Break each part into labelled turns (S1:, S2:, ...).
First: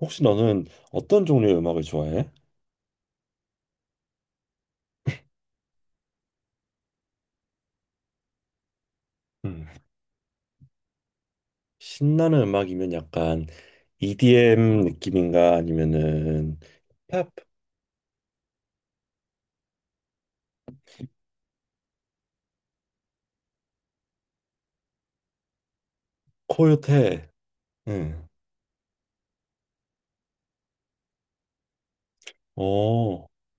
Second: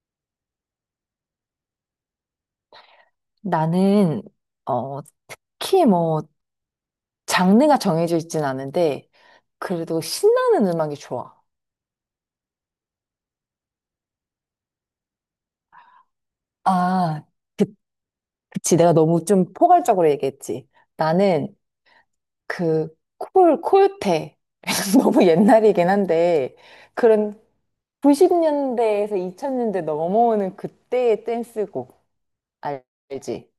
S1: 혹시 너는 어떤 종류의 음악을 좋아해?
S2: 나는, 어, 특히 뭐, 장르가 정해져 있진 않은데,
S1: 음.
S2: 그래도 신나는 음악이 좋아.
S1: 신나는 음악이면 약간 EDM 느낌인가 아니면은
S2: 아,
S1: 힙합
S2: 그, 그치. 내가 너무 좀 포괄적으로 얘기했지. 나는 콜테. 너무 옛날이긴 한데,
S1: 코요테.
S2: 그런
S1: 응.
S2: 90년대에서 2000년대 넘어오는 그때의 댄스곡. 알-
S1: 어,
S2: 알지?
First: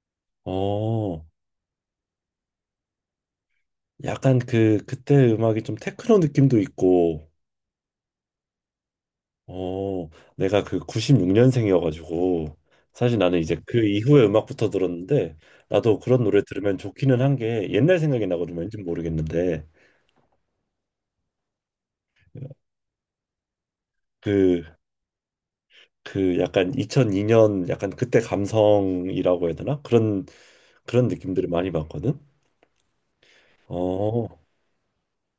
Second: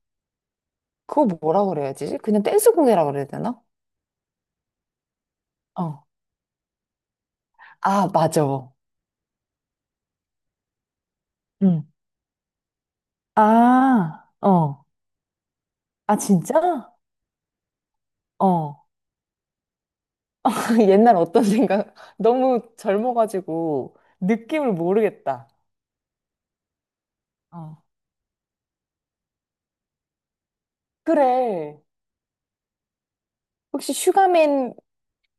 S1: 어,
S2: 그거 뭐라 그래야 지 그냥 댄스곡이라 그래야 되나?
S1: 약간 그때 음악이 좀
S2: 어.
S1: 테크노 느낌도 있고,
S2: 아, 맞아.
S1: 어, 내가 그
S2: 응.
S1: 96년생이어가지고 사실 나는 이제 그 이후의
S2: 아,
S1: 음악부터
S2: 어.
S1: 들었는데, 나도
S2: 아,
S1: 그런 노래 들으면
S2: 진짜?
S1: 좋기는 한게 옛날 생각이 나거든.
S2: 어.
S1: 왠지 모르겠는데
S2: 옛날 어떤 생각? 너무 젊어가지고 느낌을
S1: 그
S2: 모르겠다.
S1: 그 약간 2002년
S2: 어.
S1: 약간 그때 감성이라고 해야 되나? 그런 느낌들을 많이
S2: 그래.
S1: 받거든.
S2: 혹시
S1: 어,
S2: 슈가맨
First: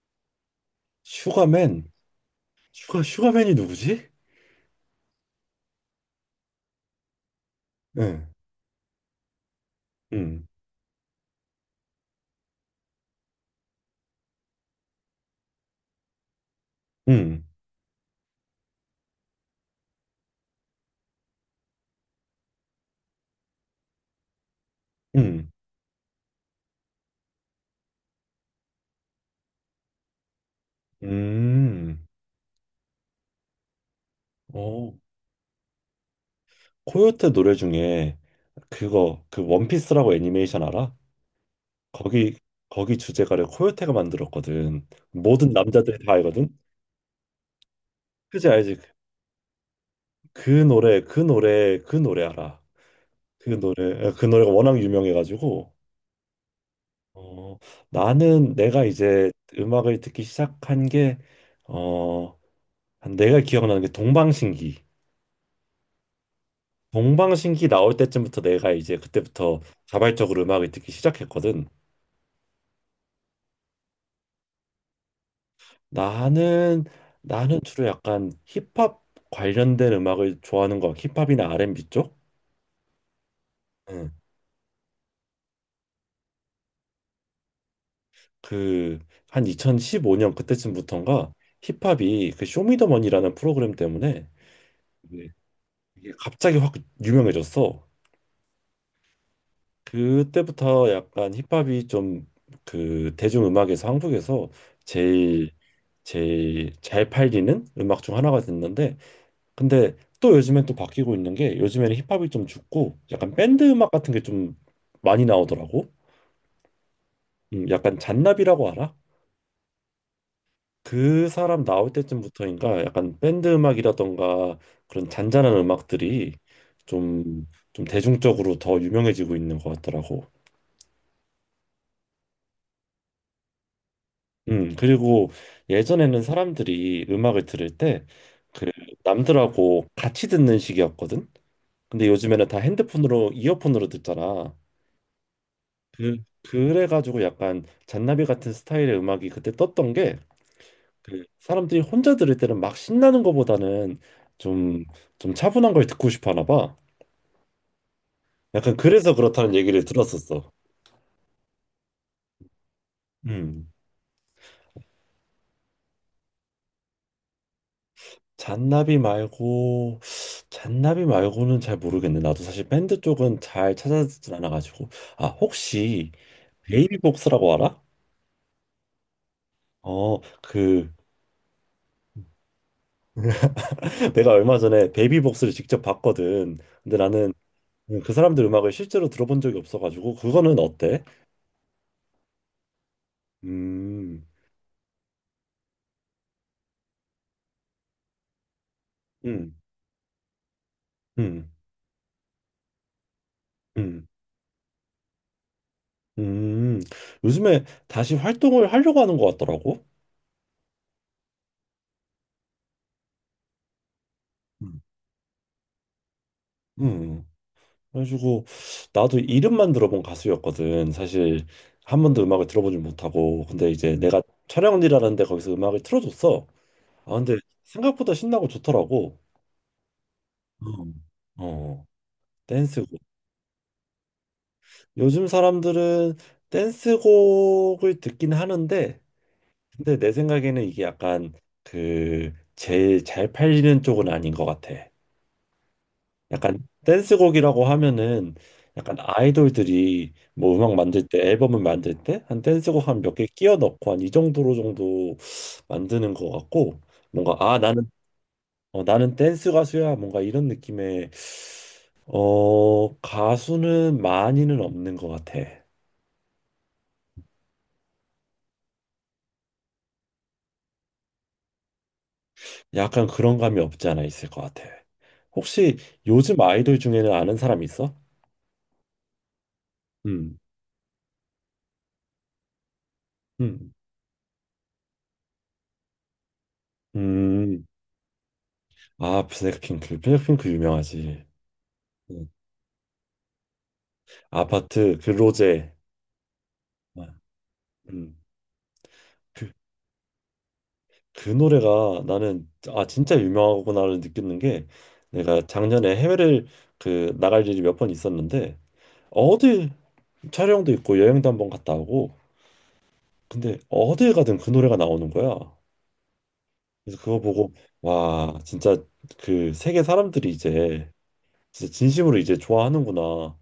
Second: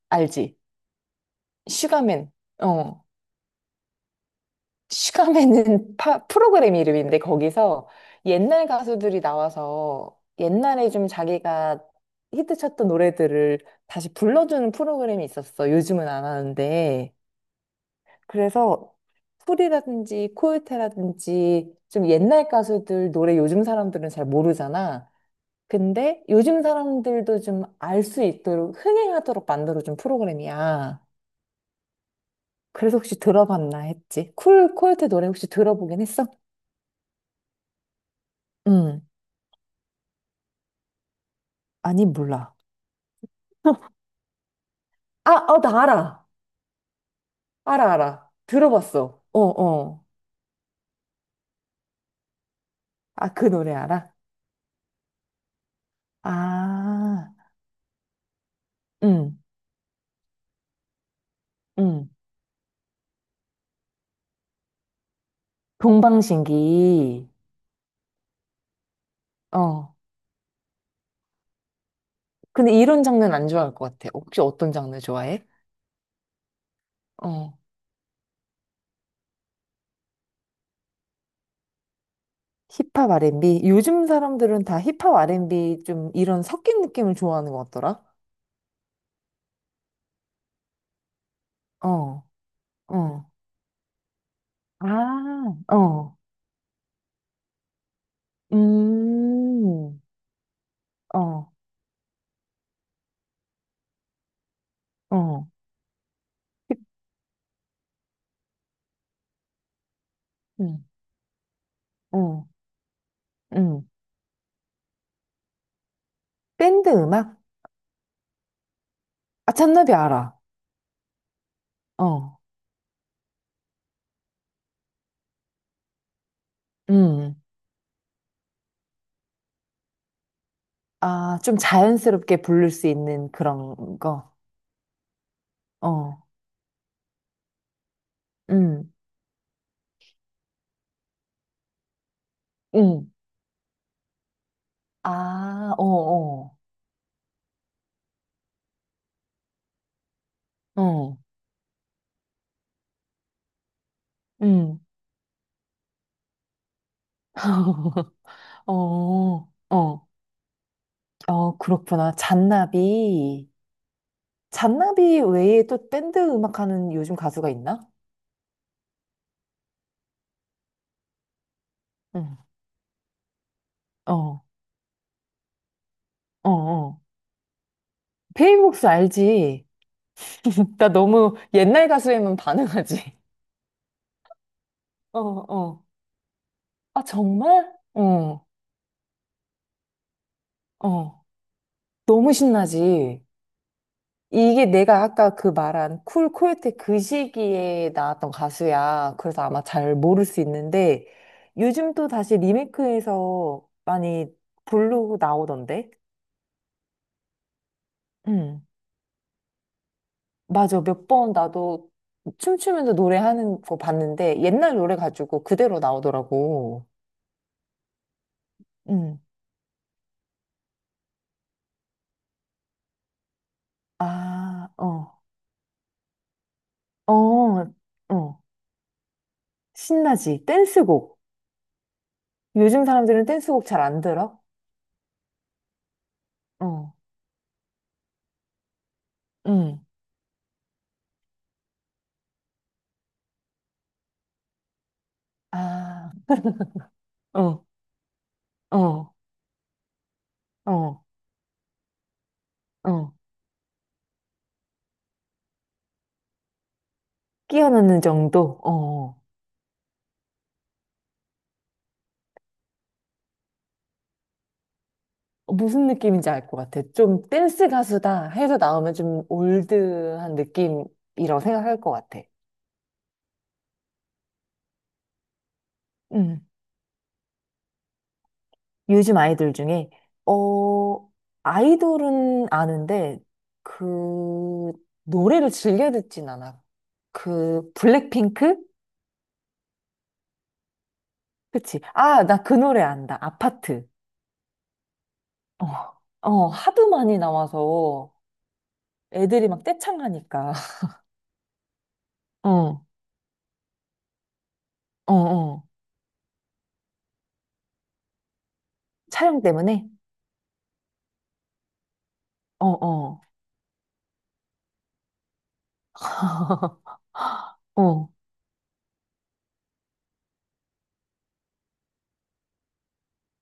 S2: 알지?
S1: 슈가맨.
S2: 슈가맨. 어.
S1: 슈가맨이 누구지?
S2: 슈가맨은 프로그램 이름인데 거기서
S1: 응.
S2: 옛날 가수들이 나와서
S1: 음.
S2: 옛날에 좀 자기가 히트쳤던 노래들을 다시 불러주는 프로그램이 있었어. 요즘은 안 하는데.
S1: 음.
S2: 그래서 소리라든지 코요테라든지 좀 옛날 가수들 노래 요즘 사람들은 잘 모르잖아.
S1: 음.
S2: 근데 요즘 사람들도 좀 알 수 있도록 흥행하도록 만들어준 프로그램이야.
S1: 음.
S2: 그래서 혹시 들어봤나 했지. 쿨
S1: 어,
S2: 코요테 노래 혹시 들어보긴 했어?
S1: 코요테 노래 중에
S2: 응.
S1: 그거 그 원피스라고 애니메이션 알아?
S2: 아니
S1: 거기
S2: 몰라.
S1: 거기 주제가를 코요테가 만들었거든.
S2: 아,
S1: 모든
S2: 어, 나
S1: 남자들이 다
S2: 알아.
S1: 알거든.
S2: 알아, 알아.
S1: 그지 알지?
S2: 들어봤어. 어, 어.
S1: 그 노래 알아.
S2: 아, 그
S1: 그
S2: 노래
S1: 노래
S2: 알아?
S1: 그 노래가 워낙 유명해가지고,
S2: 아,
S1: 어, 나는 내가 이제
S2: 응,
S1: 음악을 듣기 시작한 게,
S2: 응.
S1: 어, 한 내가 기억나는 게 동방신기.
S2: 동방신기.
S1: 동방신기 나올 때쯤부터 내가 이제 그때부터
S2: 어.
S1: 자발적으로 음악을 듣기 시작했거든.
S2: 근데 이런 장르는 안 좋아할 것 같아. 혹시 어떤 장르 좋아해?
S1: 나는
S2: 어.
S1: 나는 주로 약간 힙합 관련된 음악을 좋아하는 거, 힙합이나 R&B 쪽?
S2: 힙합 R&B? 요즘
S1: 응.
S2: 사람들은 다 힙합 R&B 좀 이런 섞인 느낌을 좋아하는 것 같더라.
S1: 그한 2015년 그때쯤부터인가
S2: 어,
S1: 힙합이 그
S2: 어.
S1: 쇼미더머니라는 프로그램 때문에 이게
S2: 아,
S1: 이게
S2: 어.
S1: 갑자기 확 유명해졌어.
S2: 음,
S1: 그때부터 약간
S2: 어,
S1: 힙합이 좀 그 대중음악에서 한국에서
S2: 어.
S1: 제일 제일
S2: 힙,
S1: 잘 팔리는 음악 중 하나가 됐는데, 근데 또 요즘엔 또
S2: 음,
S1: 바뀌고 있는 게, 요즘에는 힙합이
S2: 어,
S1: 좀 죽고 약간 밴드
S2: 음.
S1: 음악 같은 게 좀 많이 나오더라고.
S2: 밴드 음악?
S1: 약간 잔나비라고 알아?
S2: 아, 잔나비 알아.
S1: 그 사람 나올
S2: 어,
S1: 때쯤부터인가 약간 밴드 음악이라던가 그런 잔잔한 음악들이
S2: 음.
S1: 좀 좀 대중적으로 더 유명해지고 있는 것 같더라고.
S2: 아, 좀 자연스럽게 부를 수 있는 그런 거.
S1: 그리고 예전에는
S2: 어,
S1: 사람들이 음악을 들을 때 그
S2: 음,
S1: 남들하고 같이 듣는 식이었거든. 근데 요즘에는 다
S2: 음.
S1: 핸드폰으로 이어폰으로 듣잖아.
S2: 아, 어,
S1: 그
S2: 어,
S1: 그래가지고 약간 잔나비 같은 스타일의 음악이 그때 떴던 게,
S2: 어,
S1: 그 사람들이 혼자 들을 때는 막 신나는 거보다는
S2: 음.
S1: 좀 좀 차분한 걸 듣고 싶어 하나 봐.
S2: 어,
S1: 약간 그래서 그렇다는 얘기를
S2: 어,
S1: 들었었어.
S2: 어, 그렇구나. 잔나비.
S1: 음.
S2: 잔나비 외에 또 밴드 음악하는 요즘 가수가 있나?
S1: 잔나비 말고 잔나비 말고는 잘 모르겠네.
S2: 응.
S1: 나도 사실 밴드 쪽은 잘 찾아듣진
S2: 어,
S1: 않아가지고. 아 혹시
S2: 어, 어.
S1: 베이비복스라고 알아?
S2: 베이복스 알지?
S1: 어,
S2: 나
S1: 그
S2: 너무 옛날 가수에만 반응하지.
S1: 내가 얼마 전에
S2: 어,
S1: 베이비복스를 직접
S2: 어.
S1: 봤거든. 근데
S2: 아,
S1: 나는
S2: 정말?
S1: 그 사람들
S2: 어,
S1: 음악을 실제로 들어본 적이 없어가지고, 그거는 어때?
S2: 어. 너무 신나지.
S1: 음,
S2: 이게 내가 아까 그 말한 쿨 코요테 그 시기에 나왔던 가수야. 그래서
S1: 음,
S2: 아마 잘 모를 수 있는데
S1: 음,
S2: 요즘 또 다시 리메이크해서
S1: 음,
S2: 많이 부르고 나오던데.
S1: 음. 요즘에 다시
S2: 음.
S1: 활동을 하려고 하는 것 같더라고.
S2: 맞아. 몇 번 나도 춤추면서 노래하는 거 봤는데 옛날
S1: 음,
S2: 노래 가지고 그대로 나오더라고.
S1: 음. 그래가지고 나도
S2: 음.
S1: 이름만 들어본 가수였거든. 사실 한 번도 음악을 들어보지 못하고 근데 이제 내가
S2: 아,
S1: 촬영 을일라는
S2: 어.
S1: 데 거기서 음악을 틀어줬어. 아
S2: 어.
S1: 근데 생각보다
S2: 어.
S1: 신나고 좋더라고.
S2: 신나지.
S1: 어,
S2: 댄스곡.
S1: 어,
S2: 요즘
S1: 댄스곡.
S2: 사람들은 댄스곡 잘 안 들어?
S1: 요즘 사람들은
S2: 어.
S1: 댄스곡을 듣긴 하는데,
S2: 음.
S1: 근데 내 생각에는 이게 약간 그 제일 잘 팔리는 쪽은 아닌 것 같아.
S2: 아.
S1: 약간 댄스곡이라고
S2: 어.
S1: 하면은 약간
S2: 어.
S1: 아이돌들이 뭐 음악
S2: 어,
S1: 만들 때 앨범을 만들 때 한 댄스곡 한
S2: 어.
S1: 몇 개 끼워 넣고 한 이 정도로 정도 만드는 것 같고, 뭔가 아 나는
S2: 끼어넣는 정도?
S1: 나는
S2: 어.
S1: 댄스 가수야 뭔가 이런 느낌의 가수는 많이는 없는 것 같아.
S2: 어. 무슨 느낌인지 알 것 같아. 좀 댄스 가수다 해서 나오면 좀 올드한 느낌이라고 생각할 것 같아.
S1: 약간 그런 감이 없지 않아 있을 것 같아. 혹시 요즘
S2: 음.
S1: 아이돌 중에는 아는 사람 있어?
S2: 요즘 아이돌 중에,
S1: 음,
S2: 어, 아이돌은 아는데,
S1: 음,
S2: 그, 노래를 즐겨 듣진 않아.
S1: 음.
S2: 블랙핑크?
S1: 아, 블랙핑크, 블랙핑크 유명하지.
S2: 그치. 아, 나 그 노래 안다. 아파트.
S1: 아파트
S2: 어,
S1: 근로제.
S2: 어, 하도 많이 나와서
S1: 음.
S2: 애들이
S1: 그,
S2: 막 떼창하니까.
S1: 그 노래가 나는
S2: 어,
S1: 아 진짜 유명하구나를 느끼는 게,
S2: 어,
S1: 내가
S2: 어.
S1: 작년에 해외를 그 나갈 일이 몇 번 있었는데,
S2: 촬영
S1: 어딜
S2: 때문에?
S1: 촬영도 있고 여행도 한 번 갔다 오고,
S2: 어, 어.
S1: 근데 어딜 가든 그 노래가 나오는 거야. 그래서 그거 보고
S2: 어.
S1: 와 진짜 그 세계 사람들이 이제 진짜 진심으로 이제 좋아하는구나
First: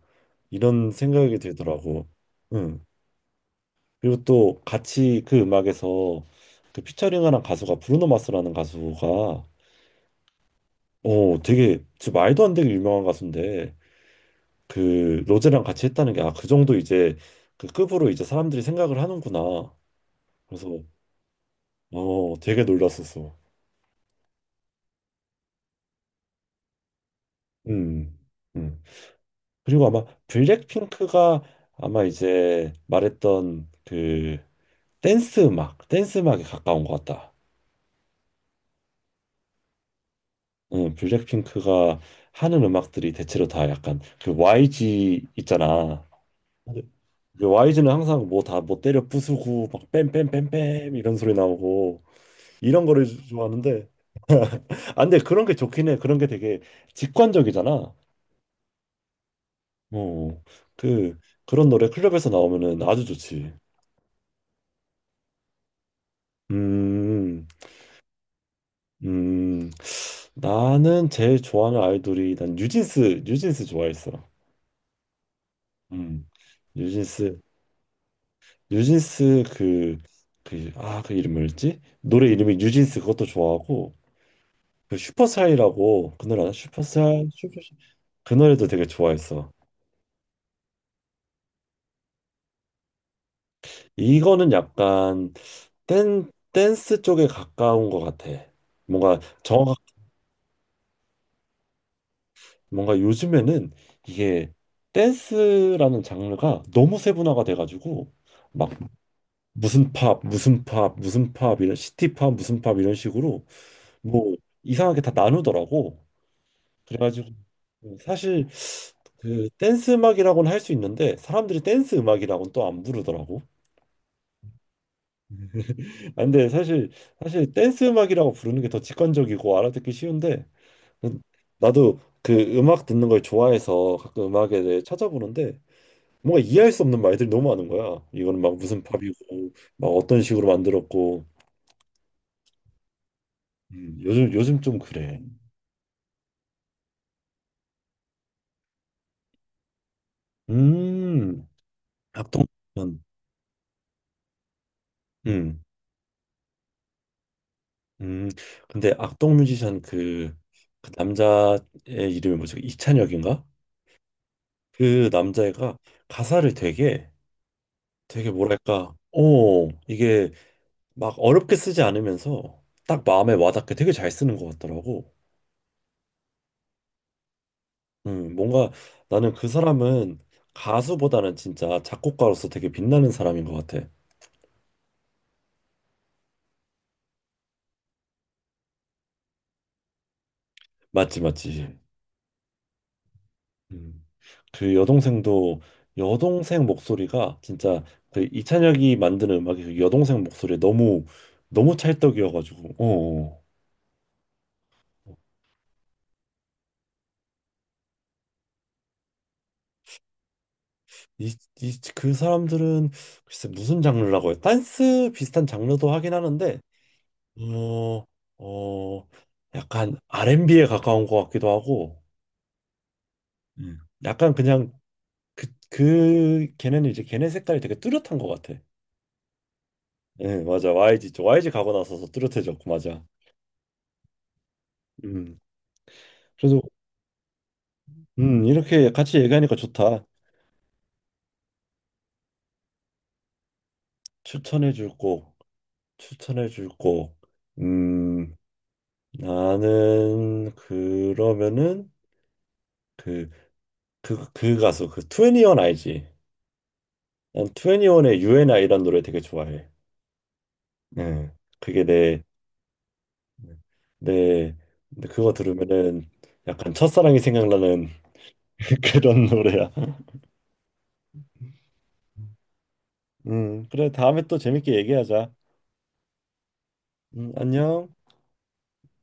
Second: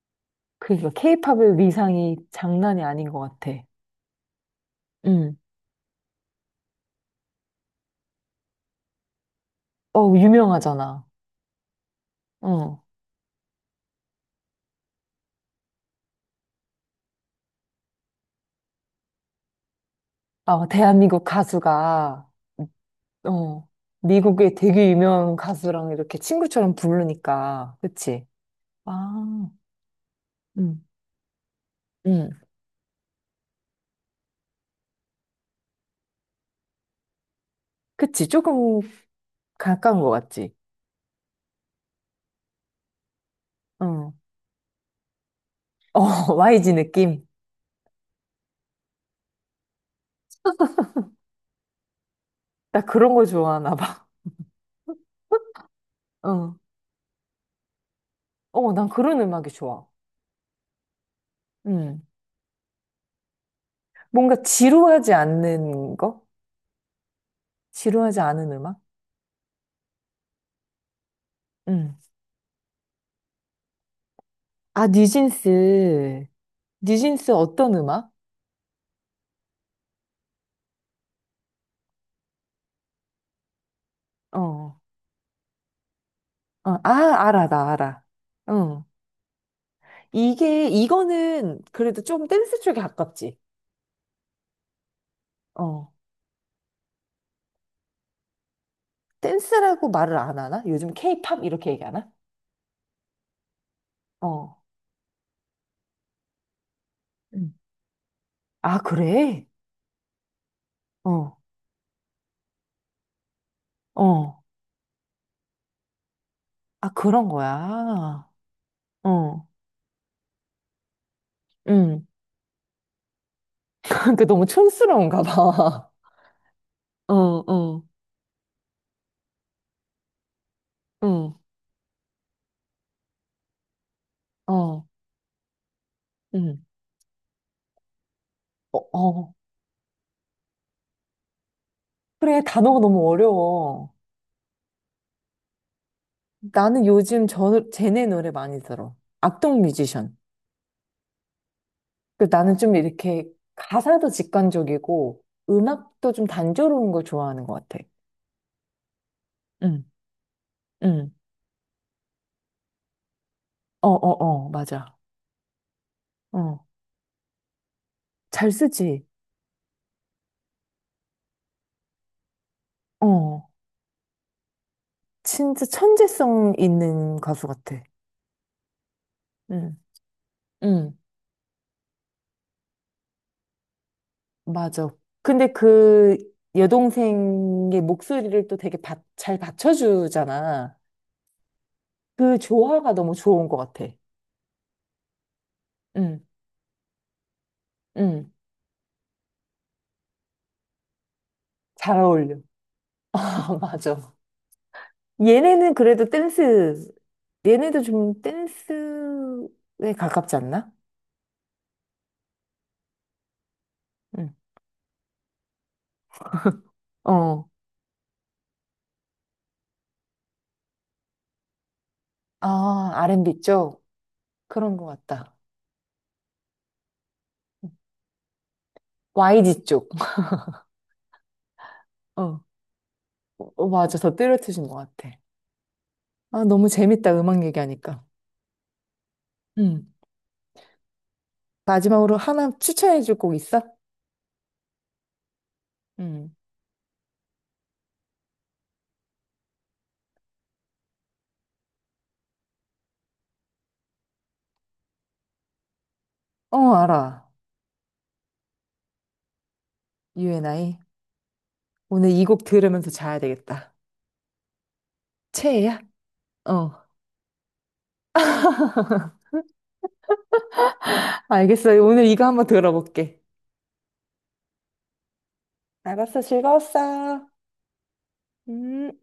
S1: 이런
S2: 그니까,
S1: 생각이
S2: 케이팝의
S1: 들더라고.
S2: 위상이 장난이 아닌 것 같아.
S1: 그리고 또 같이
S2: 응.
S1: 그 음악에서 그 피처링하는 가수가 브루노 마스라는 가수가
S2: 어, 유명하잖아.
S1: 되게 진짜 말도 안 되게
S2: 어.
S1: 유명한 가수인데, 그 로제랑 같이 했다는 게 아 그 정도 이제 그 급으로 이제 사람들이 생각을 하는구나.
S2: 아,
S1: 그래서
S2: 대한민국 가수가,
S1: 되게 놀랐었어.
S2: 어, 미국의 되게 유명한 가수랑 이렇게 친구처럼 부르니까.
S1: 음,
S2: 그치?
S1: 음.
S2: 아,
S1: 그리고 아마
S2: 응,
S1: 블랙핑크가 아마
S2: 응.
S1: 이제 말했던 그 댄스 음악에 가까운 것 같다.
S2: 그치? 조금 가까운 것 같지?
S1: 블랙핑크가 하는 음악들이 대체로 다 약간
S2: 응.
S1: 그 YG 있잖아.
S2: 어, YG
S1: 네.
S2: 느낌?
S1: YG는 항상 뭐 다 뭐 때려 부수고 막 뺨뺨 뺨 뺨 이런 소리 나오고
S2: 나
S1: 이런 거를
S2: 그런 거 좋아하나
S1: 좋아하는데,
S2: 봐.
S1: 아 근데 그런 게 좋긴 해. 그런 게
S2: 응.
S1: 되게 직관적이잖아.
S2: 어, 난 그런 음악이 좋아.
S1: 어. 그 그런 노래
S2: 응.
S1: 클럽에서 나오면은 아주 좋지.
S2: 뭔가 지루하지 않는 거?
S1: 음.
S2: 지루하지 않은 음악?
S1: 음. 나는 제일 좋아하는
S2: 응.
S1: 아이돌이 난 뉴진스 좋아했어.
S2: 아,
S1: 음.
S2: 뉴진스. 뉴진스
S1: 뉴진스
S2: 어떤 음악?
S1: 뉴진스 그 이름 뭐였지? 노래 이름이 뉴진스 그것도 좋아하고,
S2: 어. 어.
S1: 그 슈퍼사이라고 그 노래 알아?
S2: 아,
S1: 슈퍼사이
S2: 알아,
S1: 슈퍼.
S2: 나 알아.
S1: 그 노래도 되게
S2: 어.
S1: 좋아했어.
S2: 이거는 그래도 좀 댄스 쪽에 가깝지.
S1: 이거는 약간
S2: 어.
S1: 댄 댄스 쪽에 가까운 것 같아. 뭔가 정확
S2: 댄스라고 말을 안 하나? 요즘 케이팝 이렇게 얘기하나?
S1: 뭔가 요즘에는 이게
S2: 어.
S1: 댄스라는 장르가 너무 세분화가
S2: 음.
S1: 돼가지고 막
S2: 아, 그래?
S1: 무슨 팝 무슨 팝 무슨
S2: 어.
S1: 팝 이런 시티 팝 무슨 팝 이런 식으로 뭐
S2: 어.
S1: 이상하게 다 나누더라고.
S2: 아, 그런
S1: 그래가지고
S2: 거야.
S1: 사실
S2: 어.
S1: 그 댄스 음악이라고는 할 수 있는데, 사람들이 댄스
S2: 응.
S1: 음악이라고는 또 안 부르더라고.
S2: 그 너무 촌스러운가 봐.
S1: 아, 근데 사실
S2: 어,
S1: 사실
S2: 어,
S1: 댄스 음악이라고 부르는 게 더 직관적이고 알아듣기 쉬운데,
S2: 응,
S1: 나도 그 음악 듣는 걸 좋아해서 가끔 음악에 대해
S2: 어,
S1: 찾아보는데 뭔가
S2: 응.
S1: 이해할 수 없는 말들이 너무 많은 거야. 이거는 막
S2: 어,
S1: 무슨
S2: 어.
S1: 팝이고 막 어떤 식으로 만들었고.
S2: 그래, 단어가 너무 어려워.
S1: 요즘 좀 그래.
S2: 나는 요즘 쟤네 노래 많이 들어. 악동 뮤지션.
S1: 음,
S2: 그
S1: 악동.
S2: 나는 좀
S1: 음.
S2: 이렇게 가사도 직관적이고
S1: 음.
S2: 음악도 좀 단조로운 걸 좋아하는 것 같아.
S1: 음, 근데 악동 뮤지션
S2: 응,
S1: 그, 그
S2: 응.
S1: 남자의 이름이 뭐지? 이찬혁인가?
S2: 어, 어, 어, 맞아.
S1: 그 남자애가 가사를
S2: 어,
S1: 되게 되게
S2: 잘
S1: 뭐랄까,
S2: 쓰지.
S1: 어, 이게 막 어렵게 쓰지 않으면서 딱 마음에
S2: 어,
S1: 와닿게 되게 잘 쓰는 것 같더라고.
S2: 진짜 천재성 있는 가수 같아.
S1: 뭔가 나는 그
S2: 응,
S1: 사람은
S2: 응,
S1: 가수보다는 진짜 작곡가로서 되게 빛나는 사람인 것 같아.
S2: 맞아. 근데 그 여동생의 목소리를 또 되게 잘 받쳐주잖아.
S1: 맞지, 맞지.
S2: 그 조화가 너무 좋은 것 같아.
S1: 음. 그 여동생도
S2: 응,
S1: 여동생 목소리가 진짜 그
S2: 응.
S1: 이찬혁이 만드는 음악이 그 여동생 목소리에 너무 너무
S2: 잘 어울려.
S1: 찰떡이어가지고 어.
S2: 아, 맞아.
S1: 어.
S2: 얘네는 그래도 댄스, 얘네도 좀 댄스에 가깝지 않나?
S1: 이, 그 사람들은 글쎄 무슨 장르라고
S2: 응.
S1: 해요? 댄스 비슷한 장르도 하긴 하는데,
S2: 어.
S1: 어, 어, 약간 R&B에 가까운 것 같기도 하고
S2: 아, R&B 쪽?
S1: 약간 그냥
S2: 그런 것 같다.
S1: 그 걔네는 이제 걔네 색깔이 되게 뚜렷한 것 같아.
S2: YG 쪽.
S1: 네, 맞아. YG 쪽. YG 가고 나서서
S2: 어.
S1: 뚜렷해졌고 맞아.
S2: 어, 맞아. 더 뚜렷해진 것 같아.
S1: 음.
S2: 아,
S1: 그래서
S2: 너무 재밌다. 음악 얘기하니까.
S1: 이렇게 같이 얘기하니까
S2: 응.
S1: 좋다.
S2: 마지막으로 하나 추천해줄 곡 있어?
S1: 추천해 줄 곡,
S2: 응.
S1: 추천해 줄 곡. 음, 나는 그러면은 그, 그 가수 그2원 알지?
S2: 어, 알아.
S1: 난2원의 UNI 이란 노래 되게 좋아해.
S2: UNI.
S1: 네, 그게
S2: 오늘 이 곡 들으면서 자야 되겠다.
S1: 내, 근데 그거
S2: 최애야?
S1: 들으면은
S2: 어.
S1: 약간 첫사랑이 생각나는 그런 노래야.
S2: 알겠어. 오늘 이거 한번 들어볼게.
S1: 그래 다음에 또 재밌게 얘기하자.
S2: 알았어. 즐거웠어.
S1: 안녕.
S2: 음.